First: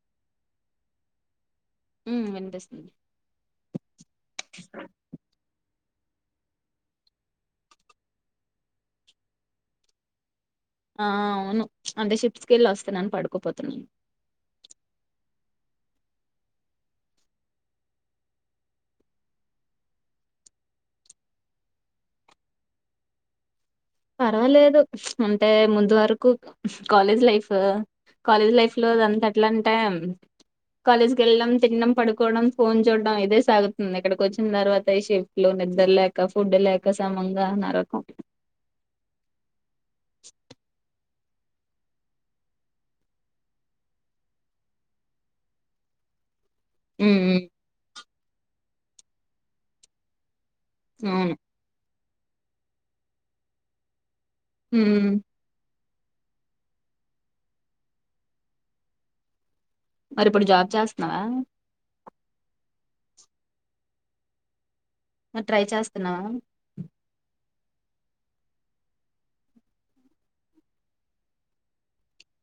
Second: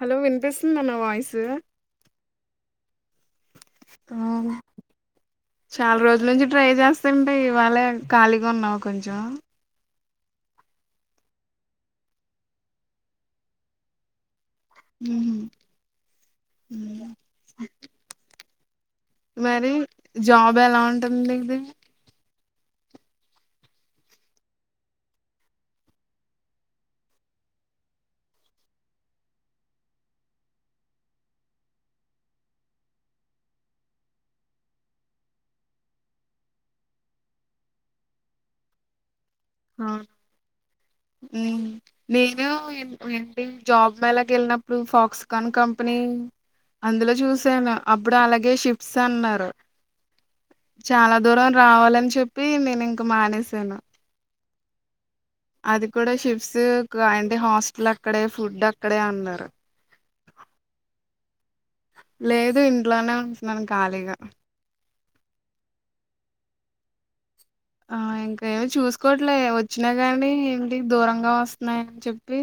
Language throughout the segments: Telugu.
హలో వింతపిస్తుందిన్న వాయిస్ ఉ విన్పిస్తున్ ఆ చాలా రోజుల నుంచి ట్రై చేస్తాంటే ఇవాళ ఖాళీగా ఉన్నావు కొంచెం ఆ అవును అంటే షిప్స్కె వెళ్ళి వస్తానని పడుకుపోతున్నాను హ మరి జాబ్ ఎలా ఉంటుంది ఇది పర్వాలేదు అంటే ముందు వరకు కాలేజ్ లైఫ్ కాలేజ్ లైఫ్ లో అ దంత ఎట్లా అంటే కాలేజ్కి వెళ్ళడం తినడం పడుకోవడం ఫోన్ చూడడం ఇదే సాగుతుంది ఇక్కడికి వచ్చిన తర్వాత ఈ షిఫ్ట్లు నిద్ర లేక ఫుడ్ లేక సమంగా నరకం అవ్ను నేను ఏంటి జాబ్ మేళకి వెళ్ళినప్పుడు ఫాక్స్కాన్ కంపెనీ అందులో ఉమ్ ఉమ్ చూసాను అబ్బ ఇప్పుడు అలాగే షిఫ్ట్స్ అన్నారు చాలా అవును దూరం రావాలని చెప్ప చెప్పి నేను ఇంక మానేసాను హ అది కూడా షిఫ్స్ అంటే హాస్టల్ అక్కడే ఫుడ్ అక్కడే అన్నారు మరి ఇప్పుడు జాబ్ చేస్తున్నావా లేదు ఇంట్లోనే ఉంటున్నాను ఖాళీగా ట్రై చేస్తున్నావా ఆ ఇంకా ఏమిచూసుకోవట్లే వచ్చినా కానీ ఏంటి దూరంగా వస్తున్నాయని చెప్పి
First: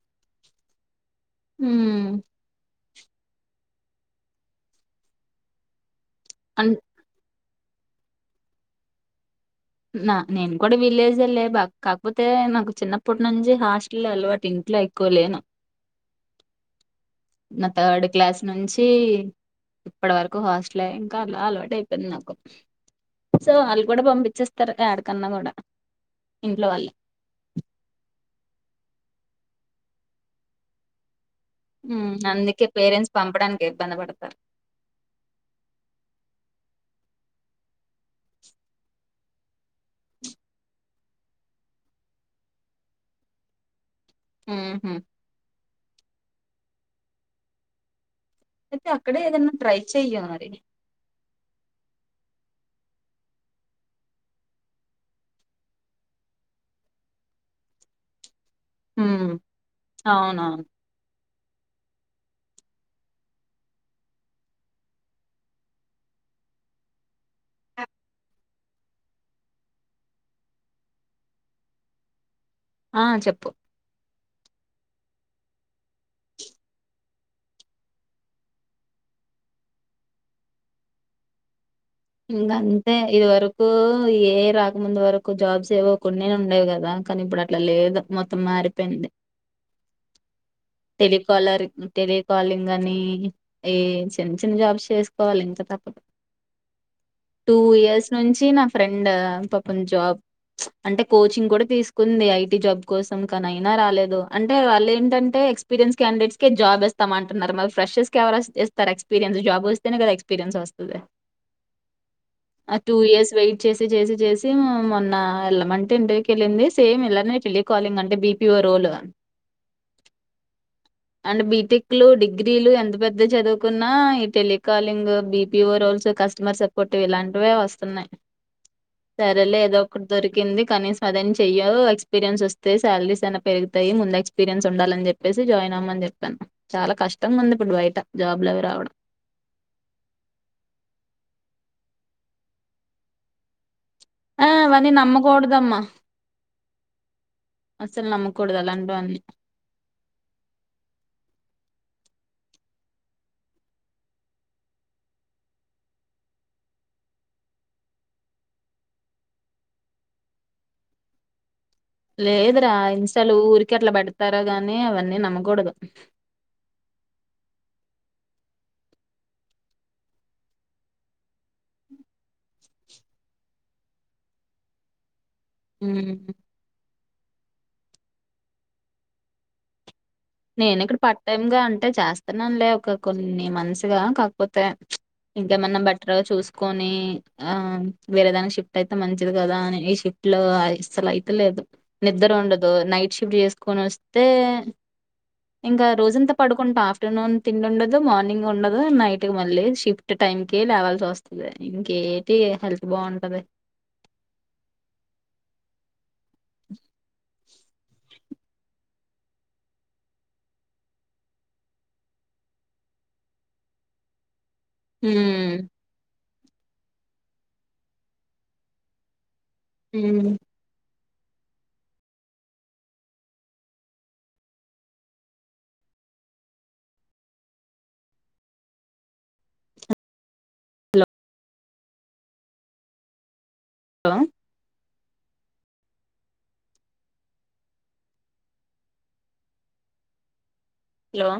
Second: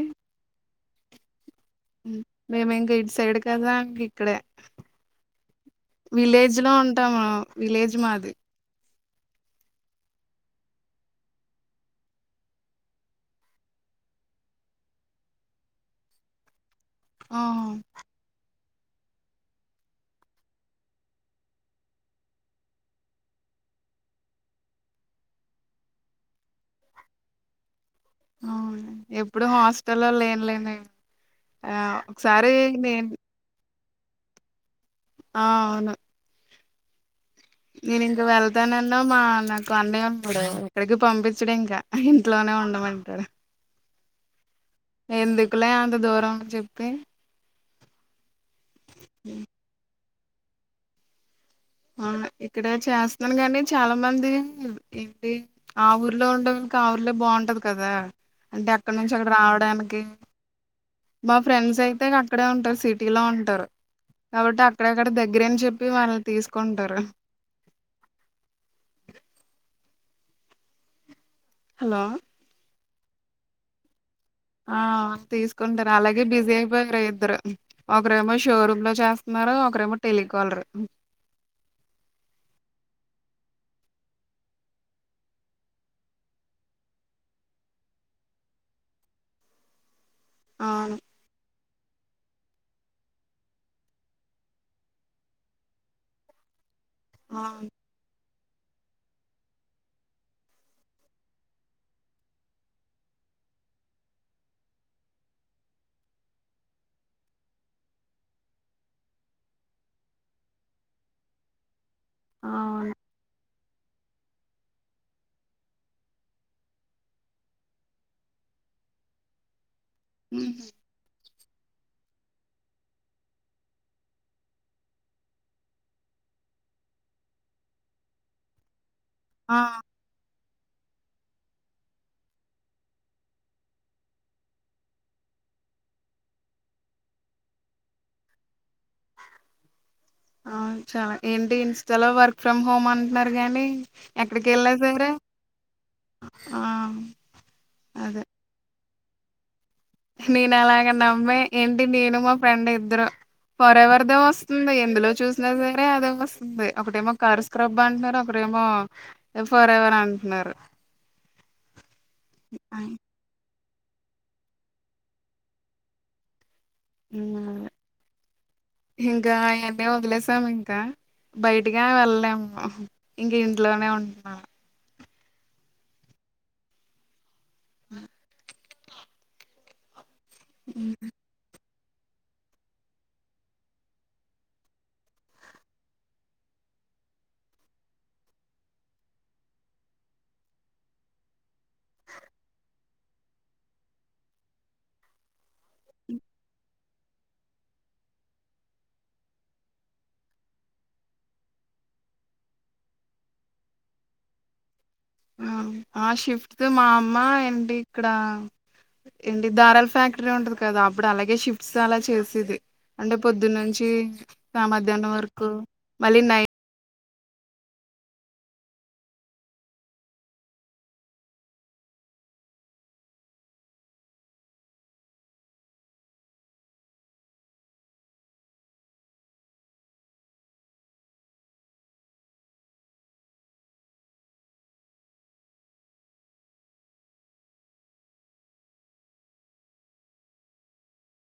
ఉమ్ మేమం గైడి సైడ్ కదాం ఇక్కడే విలేజ్ అన్ లో ఉంటాము విలేజ్ మాది నా నేను కూడా విలేజ్ లే బా కాకపోతే నాకు చిన్నప్పటి నుంచి హాస్టల్ అలవాటు ఇంట్లో ఎక్కువలేను ఆహా, నా థర్డ్ క్లాస్ నుంచి వచ్చ ఇప్పటి వరకు హాస్టలే ఇంకాళ అలవాటు అయిపోయింది నాకు సో వాళ్ళు కూడా పంపించేస్తారు ఏడకన్నా కూడా ఇంట్లో వాళ్ళు అవ్ను ఎప్పుడు హాస్టల్లో లేన లేని అందుకే పేరెంట్స్ పంపడానికి ఇబ్బందిపడతారు ఆ అవును నేను ఇంక వెళ్తానన్న మా నాకు అన్నయ ఉన్నాడు ఇక్కడికి పంపించడ ఇంకా ఇంట్లోనే ఉండమంటారు ఉహు. ఎందుకులే ఎంత దూరం చెప్తే అయితే అక్కడ ఏదైన్నా ట్ర్రాై యారి ఇక్కడే చేస్తున్నాను గాని చాలా మంది ఏంటి ఆ ఊర్లో ఉండేననికి ఆ ఊర్లో బాగుంటది కదా అంటే అక్కడ నుంచి ఉమ్, అక్కడ రావడానికి అవునవును మా ఫ్రెండ్స్ అయితే అక్కడే ఉంటారు సిటీలో ఉంటారు కాబట్టి అక్కడక్కడ దగ్గర అని చెప్పి వాళ్ళు తీసుకుంటారు హలో ఆ చెప్పు ఆ తీసుకుంటారు అలాగే బిజీ అయిపోయారు ఇద్దరు ఒకరేమో షోరూమ్ లో చేస్తున్నారు ఒకరేమో టెలికాలర్ ఇంకా అంతే ఇది వరకు యే ఐ రాకముందు వరకు జాబ్స్ ఏవో కొన్నే ఉండేవి కదా కానీ ఇప్పుడు అట్లా లేదు మొత్తం మారిపోయింది అవును తెలికాలర్ టెలికాలింగ్ అని ఏ చిన్న చిన్న జాబ్స్ చేసుకోవాలి ఇంకా తప్పడు టూ అవును ఇయర్స్ నుంచి చ్చ నా ఫ్రెండ్ పాప జాబ్ అంటే కోచింగ్ కూడా తీసుకుంది ఐటీ జాబ్ కోసం కానీ అయినా రాలేదు అంటే వాళ్ళ ఏంటంటే ఎక్స్ ఎక్స్పీరియన్స్ క్యాడిడేట్స్ కే జాబ్ ఇస్తామ అంటున్నారు మరి ఫ్రెషెస్ ఎవరూ ఇస్తారు ఎక్స్పీరియన్స్ జాబ్ వస్తేనే కద ఎక్స్పీరియన్స్ వస్తది ఆ అవును టూ ఇయర్స్ వెయిట్ చేసి చేసి చేసి మొన్న వెళ్ళమంటే ఇంటర్యూ కెళ్ళింది సేమ్ ఇలానే టెలికాలింగ్ అంటే బీపిఒ రోల్ మ్మ్ అంటే బీటెక్లు డిగ్రీలు ఎంత పెద్ద చదువుకున్నా ఈ telecalling BPO roles customer support ఇలాంటివే వస్తున్నాయ్ ఆ సరేలే ఏదోక్ట్ దొర్కి కింది కనీసం అదన్ చెయ్యు ఎక్స్పీరియన్స్ వస్తే సాలరీస్ అన్ పెరుగుతాయ్ ముందు ఎక్స్పీరియన్ ఉండాలని చెప్పి పెసి జాయిన్ అవమని చెప్పాను చాలా కష్టంగా ఉంది ఇప్పుడు బయట జాబ్లవి రావడం ఆ చాలా ఏంటి ఇంస్టాలో వర్క్ ఫ్రమ్ హోమ్ అంట్న్నారు గానీ ఆ అవన్నీ నమ్మకూడదమ్మా ఆ అస్సల్ అదే నమ్మకూడదులాంట్ టివి అన్ని నేను అలాగే నమ్మే ఏంటి నేను మా ఫ్రెండ్ ఇద్దరు ఫర్ ఎవర్దే వస్తుంది ఎందులో చూసినా సరే అదే వస్తుంది ఒకటేమో కార్ స్క్రబ్ అంటున్నారు ఒకరెమో ఫర్ ఎవర్ అంటున్నారు లేదరా ఇన్స్ట ఊరిక్ కట్లా పెడ్తార్గాని అవన్నీ నమ్మకూడదు మ్మ్ ఆ ఇంకా అవన్నీ వదిలేసామ్ ఇంకా బయటగా వెళ్లలేము ఇంక ఇంట్లోనే ఉంటున్నాము మ్మ్ నేను ఇక్కడ పట్టామ్ గా అంటే చేస్తన్నాన్లే ఒక కొన్ని మంత్స్గా కాకపోతే ఇంకేమన్నా బెటర్గా చూస్కొని ఆ వేరే దాన్కి షిఫ్ట్ అయితే మంచిది కదా అని ఈ షిఫ్ట్ లో అసలాయితే లేదు నిద్ర ఉండదు నైట్ షిఫ్ట్ చేస్కొని వస్తే ఇంకా రోజంతా పడ్కుంటా ఆఫ్టర్నూన్ తిండి ఉండదు మార్నింగ్ ఉండదు నైట్ మళ్ళీ షిఫ్ట్ టైమ్కి లేవాల్సి వస్తాది ఇంకేటి హెల్త్ బావుంటది ఆ ఆ శివ్ మా అమ్మ ఏంటి ఇక్కడ ఏంటి ధారాల ఫ్యాక్టరీ ఉంటది కదా అప్పుడు అలాగే షిఫ్ట్స్ అలా చేసేది అంటే పొద్దునున్చి సా మాధ్యాడం వరకు ఉమ్ మళ్ళీ నై మ్మ్ హలో ఆ హలో